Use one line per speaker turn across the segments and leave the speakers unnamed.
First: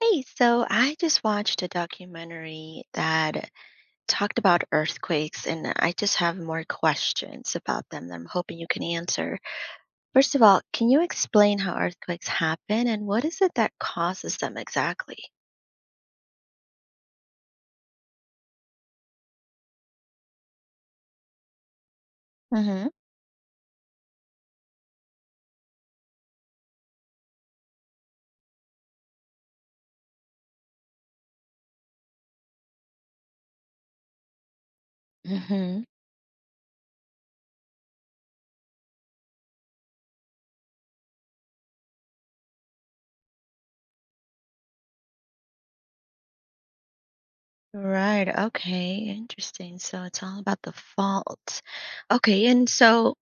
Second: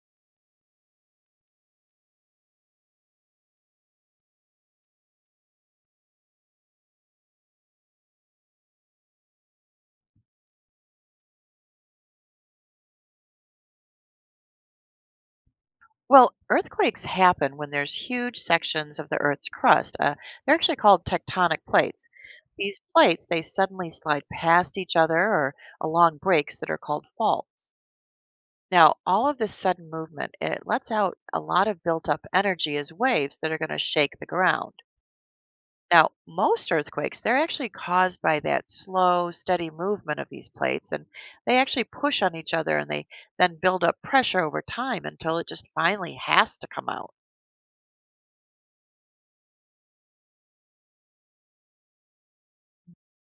Hey, so I just watched a documentary that talked about earthquakes, and I just have more questions about them that I'm hoping you can answer. First of all, can you explain how earthquakes happen and what is it that causes them exactly?
Well, earthquakes happen when there's huge sections of the Earth's crust. They're actually called tectonic plates. These
Mm-hmm.
plates, they suddenly slide past each other or along breaks that are called faults. Now, all of this sudden movement, it lets out a lot of built up energy as waves that are going to shake the ground.
Mm hmm.
Now, most earthquakes, they're actually caused by that slow, steady movement of these plates, and they actually push on each other and they then build up pressure over time until it just finally has to come out.
Right. Okay. Interesting. So it's all about the fault. Okay. And so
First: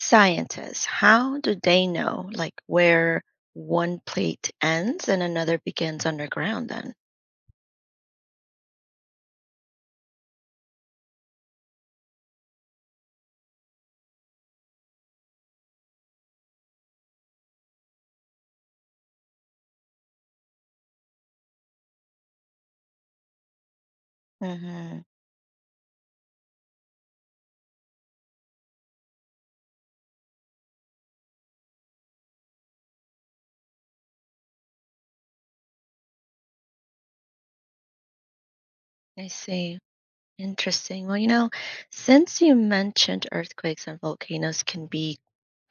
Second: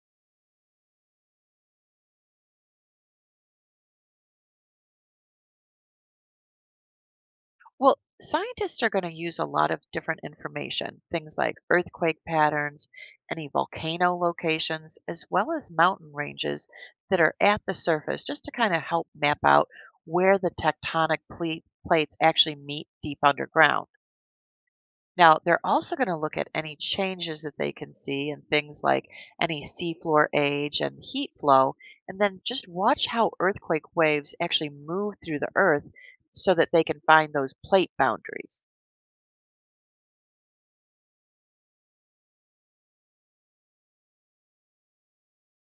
scientists, how do they know like where one plate ends and another begins underground then?
Well, scientists are going to use a lot of different information, things like earthquake patterns, any volcano locations, as well as mountain ranges that are at the surface, just to kind of help map out where the plates actually meet deep underground. Now, they're also going to look at any changes that they can see and things like any seafloor age and heat flow, and then just watch how earthquake waves actually move through the earth so that they can find those plate boundaries.
I see. Interesting. Well, since you mentioned earthquakes and volcanoes can be,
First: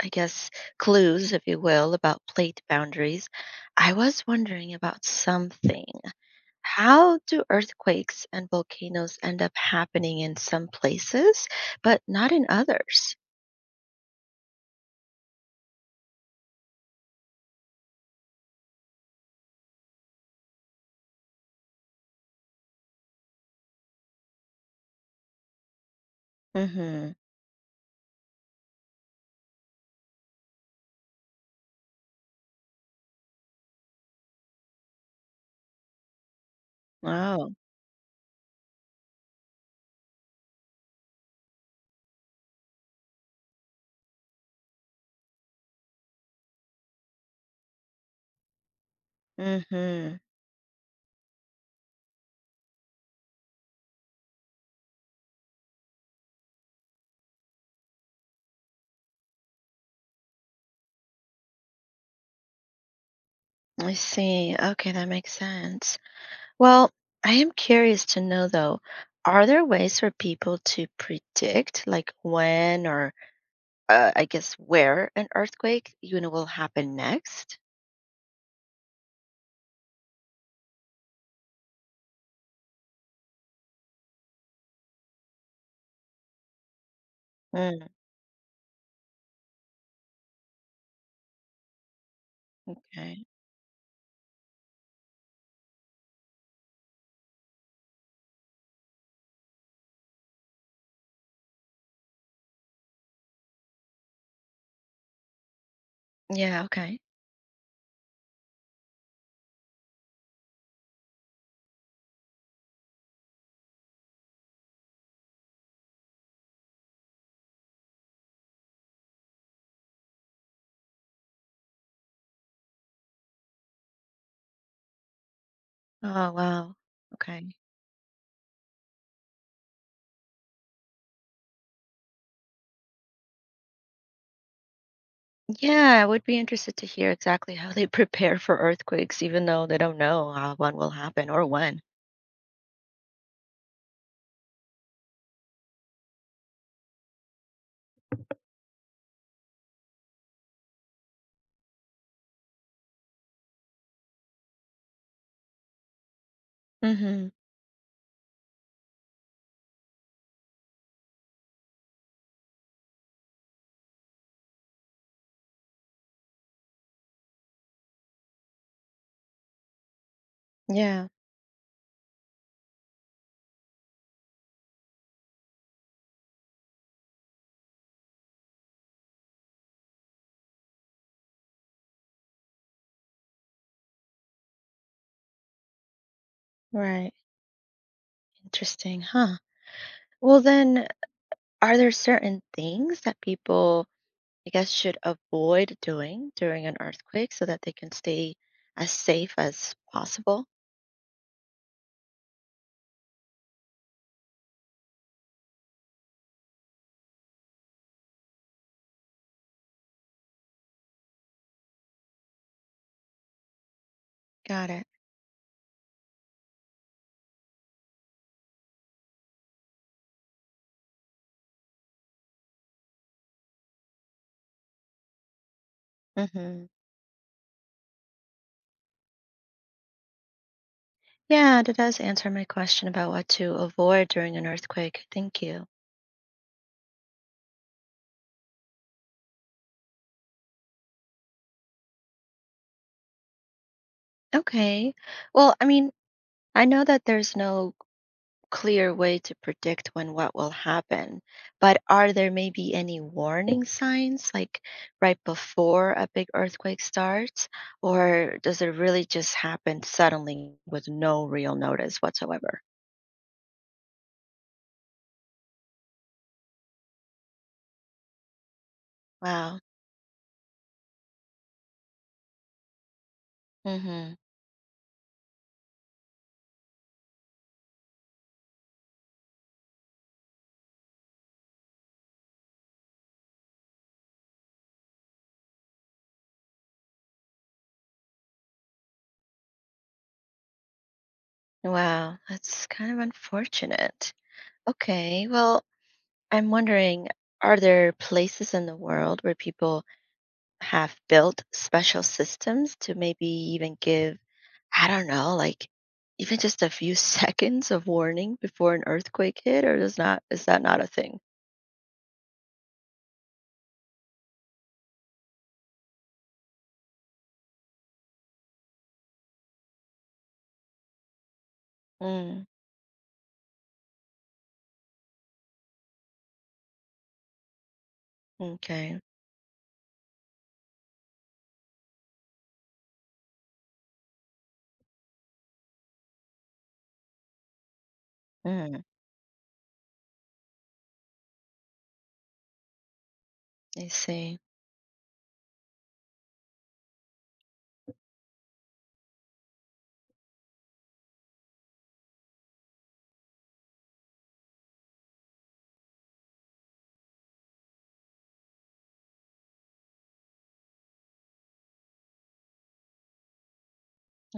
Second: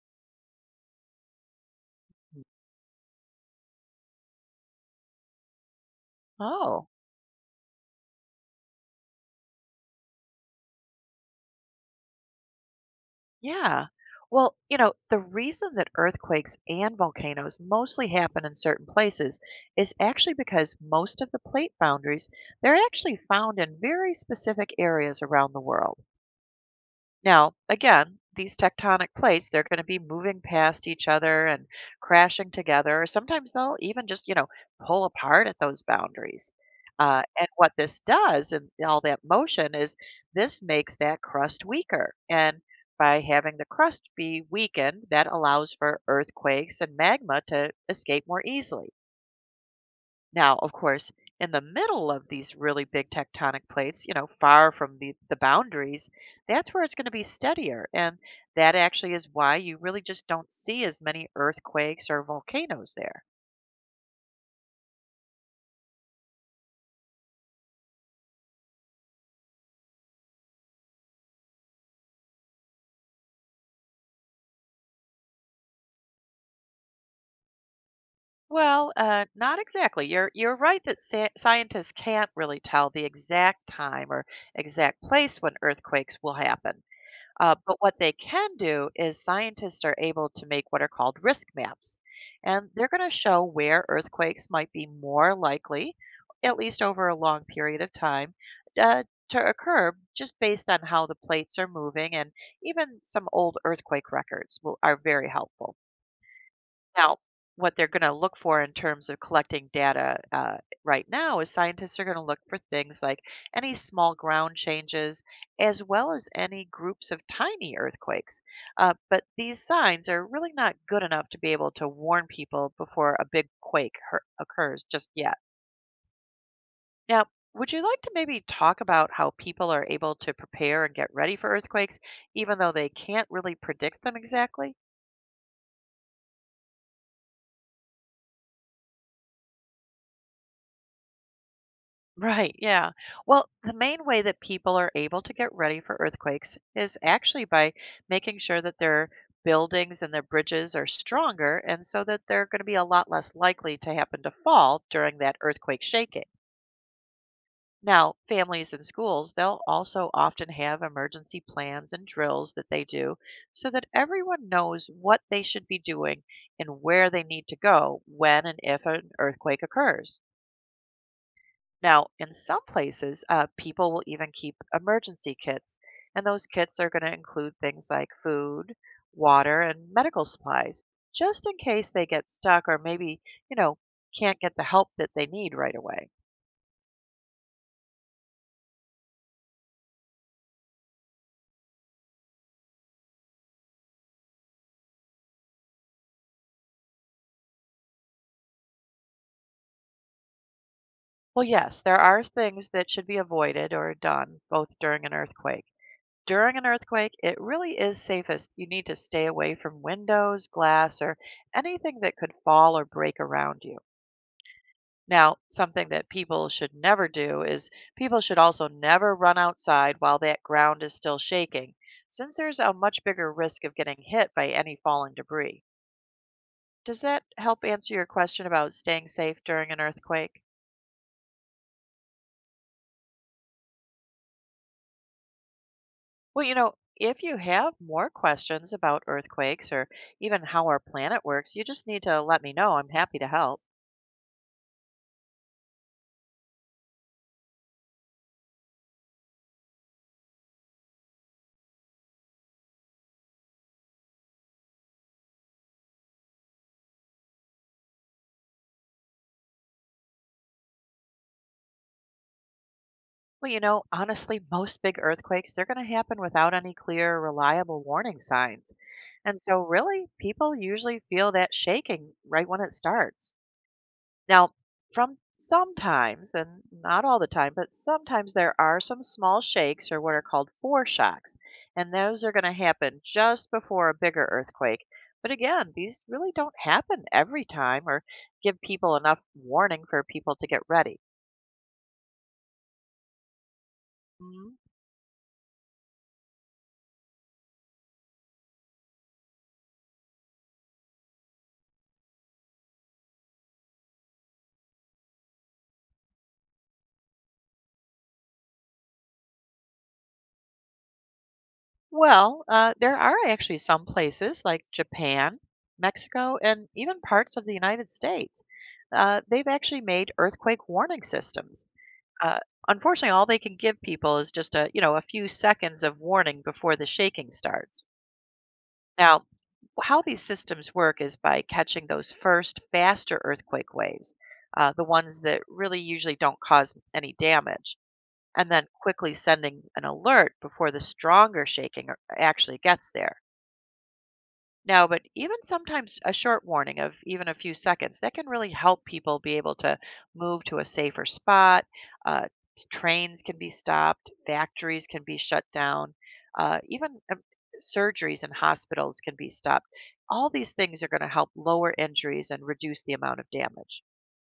I guess, clues, if you will, about plate boundaries, I was wondering about something.
Oh,
How do earthquakes and volcanoes end up happening in some places, but not in others?
yeah. Well, you know, the reason that earthquakes and volcanoes mostly happen in certain places is actually because most of the plate boundaries, they're actually found in very specific areas around the world.
Mm-hmm.
Now, again, these tectonic plates, they're going to be moving past each other and crashing together. Sometimes they'll even just, you know, pull apart at those boundaries. And
Oh.
what this does and all that motion is this makes that crust weaker. And by having the crust be weakened, that allows for earthquakes and magma to escape more easily.
Mm-hmm.
Now, of course, in the middle of these really big tectonic plates, you know, far from the boundaries, that's where it's going to be steadier. And that actually is why you really just don't see as many earthquakes or volcanoes there.
I see. Okay, that makes sense. Well, I am curious to know though, are there ways for people to predict like when or I guess where an earthquake, will happen next?
Well, not exactly. You're right that scientists can't really tell the exact time or exact place when earthquakes will happen. But
Mm,
what they can do is scientists are able to make what are called risk maps. And they're going to
okay.
show where earthquakes might be more likely, at least over a long period of time, uh, to occur just based on how the plates are moving. And even some old earthquake records will, are very helpful.
Yeah, okay.
Now, what they're gonna look for in terms of collecting data, right now is scientists are gonna look for things like any small ground changes, as well as any groups of tiny earthquakes. But these signs are really not good enough to be able to warn people before a big occurs just yet.
Oh, wow.
Now,
Okay.
would you like to maybe talk about how people are able to prepare and get ready for earthquakes, even though they can't really predict them exactly?
Yeah, I would be interested to hear exactly how they prepare for earthquakes, even though they don't know how one will happen or when.
Right, yeah. Well, the main way that people are able to get ready for earthquakes is actually by making sure that their buildings and their bridges are stronger, and so that they're going to be a lot less likely to happen to fall during that earthquake shaking.
Mm-hmm.
Now, families and schools, they'll also often have emergency plans and drills that they do so that everyone knows what they should be doing and where they need to go when and if an earthquake occurs.
Yeah,
Now, in some places, people will even keep emergency kits, and those kits are going to include things like food, water, and medical supplies, just in case they get stuck or maybe, you know, can't get the help that they need right away.
right. Interesting, huh? Well, then, are there certain things that people, I guess, should avoid doing during an earthquake so that they can stay as safe as possible.
Well, yes, there are things that should be avoided or done both during an earthquake. During an earthquake, it really is safest. You need to stay away from windows, glass, or anything that could fall or break around you.
Got it.
Now, something that people should never do is people should also never run outside while that ground is still shaking, since there's a much bigger risk of getting hit by any falling debris.
Hmm.
Does that help answer your question about staying safe during an earthquake?
Yeah, that does answer my question about what to avoid during an earthquake. Thank you.
Well, you know, if you have more questions about earthquakes or even how our planet works, you just need to let me know. I'm happy to help.
Okay. Well, I mean, I know that there's no clear way to predict when what will happen, but are there maybe any warning signs, like right before a big earthquake starts, or does it really just happen suddenly with no real notice whatsoever?
Well, you know, honestly, most big earthquakes, they're going to happen without any clear, reliable warning signs. And so,
Wow.
really, people usually feel that shaking right when it starts.
Hmm.
Now, from sometimes, and not all the time, but sometimes there are some small shakes or what are called foreshocks. And those are going to happen just before a bigger earthquake. But again, these really don't happen every time or give people enough warning for people to get ready.
Wow. That's kind of unfortunate.
Mm-hmm.
Okay. Well, I'm wondering, are there places in the world where people have built special systems to maybe even give, I don't know, like even just a few seconds of warning before an earthquake hit, or is that not a thing?
Well, there are actually some places like Japan, Mexico, and even parts of the United States. They've actually made earthquake warning systems. Uh,
Mm,
unfortunately, all they can give people is just a you know a few seconds of warning before the shaking starts.
okay.
Now, how these systems work is by catching those first faster earthquake waves, the ones that really usually don't cause any damage, and then
Mm,
quickly sending an alert before the stronger shaking actually gets there.
I see.
No, but even sometimes a short warning of even a few seconds, that can really help people be able to move to a safer spot. Uh, Trains can be stopped, factories can be shut down, even surgeries and hospitals can be stopped. All these things are going to help lower injuries and reduce the amount of damage.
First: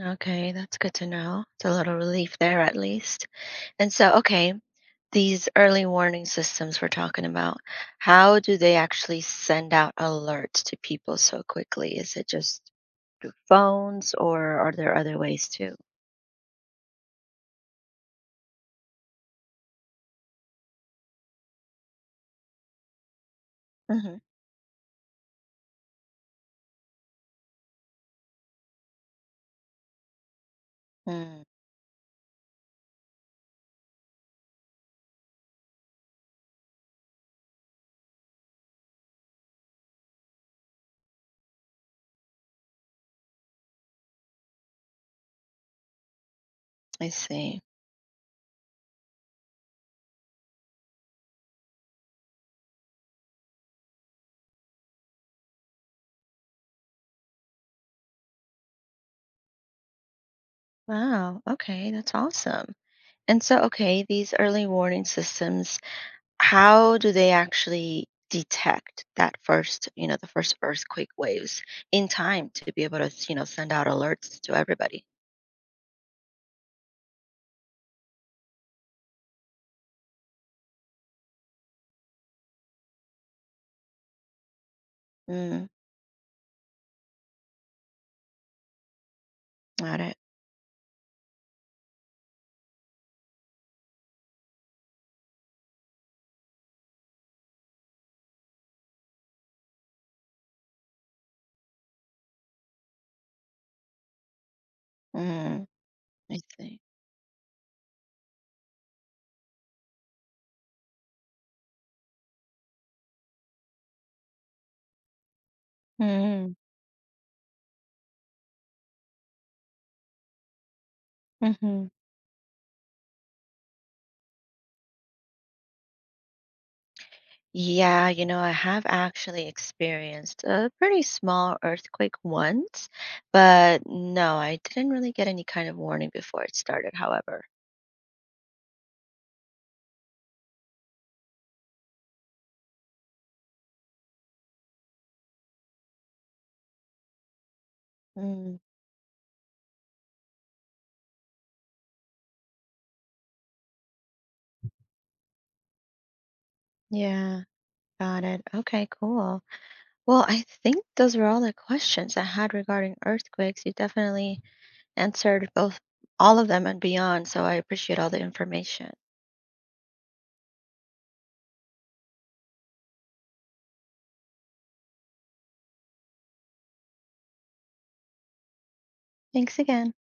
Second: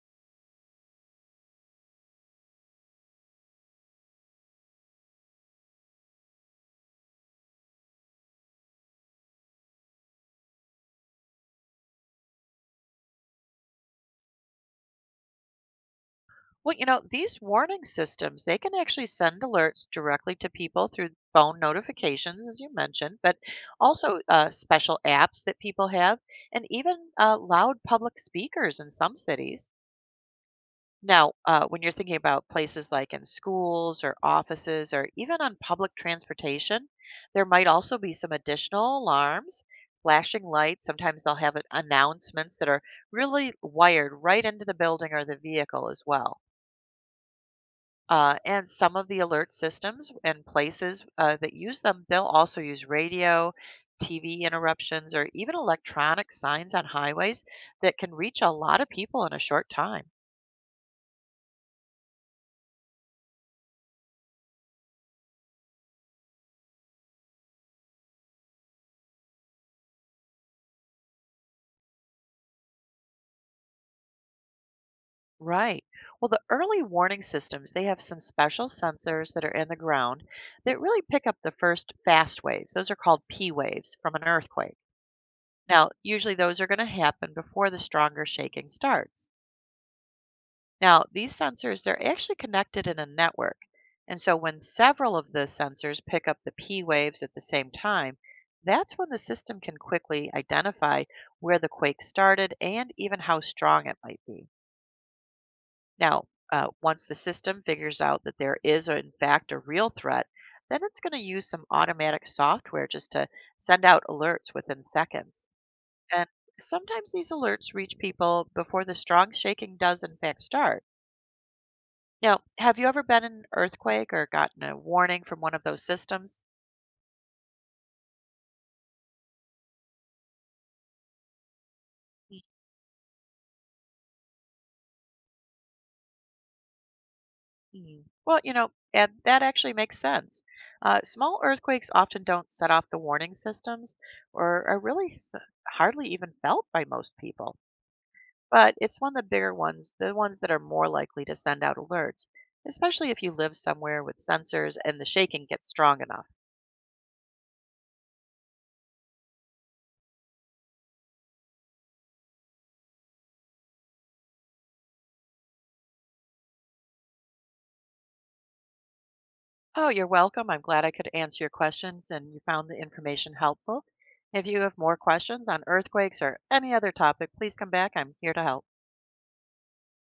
Okay, that's good to know. It's a little relief there at least. And so, okay, these early warning systems we're talking about, how do they actually send out alerts to people so quickly? Is it just phones or are there other ways too?
Well, you know, these warning systems, they can actually send alerts directly to people through phone notifications, as you mentioned, but
Hmm.
also special apps that people have, and even loud public speakers in some cities. Now,
Mm,
when you're thinking about places like in schools or offices or even on public transportation, there might also be some additional alarms, flashing lights. Sometimes they'll have announcements that are really wired right into the building or the vehicle as well.
I see.
And some of the alert systems and places that use them, they'll also use radio, TV interruptions, or even electronic signs on highways that can reach a lot of people in a short time.
Wow. Okay, that's awesome. And so, okay, these early warning systems, how do they actually detect that first, the first earthquake waves in time to be able to, send out alerts to everybody?
Right. Well, the early warning systems, they have some special sensors that are in the ground that really pick up the first fast waves. Those are called P waves from an earthquake.
Mm,
Now, usually those are going to happen before the stronger shaking starts.
got it.
Now, these sensors, they're actually connected in a network. And so when several of the sensors pick up the P waves at the same time, that's when the system can quickly identify where the quake started and even how strong it might be.
Mm.
Now,
I see.
once the system figures out that there is, in fact, a real threat, then it's going to use some automatic software just to send out alerts within seconds. And
Mm-hmm.
sometimes these alerts reach people before the strong shaking does, in fact, start.
Mm-hmm.
Now, have you ever been in an earthquake or gotten a warning from one of those systems?
Yeah, I have actually experienced a pretty small earthquake once, but no, I didn't really get any kind of warning before it started, however.
Mhm. Well, you know, and that actually makes sense. Small earthquakes often don't set off the warning systems or are really hardly even felt by most people.
Mm,
But it's one of the bigger ones, the ones that are more likely to send out alerts, especially if you live somewhere with sensors and the shaking gets strong enough.
yeah, got it. Okay, cool. Well, I think those were all the questions I had regarding earthquakes. You definitely answered both all of them and beyond, so I appreciate all the information.
Oh, you're welcome. I'm glad I could answer your questions and you found the information helpful. If you have more questions on earthquakes or any other topic, please come back. I'm here to help.
Thanks again.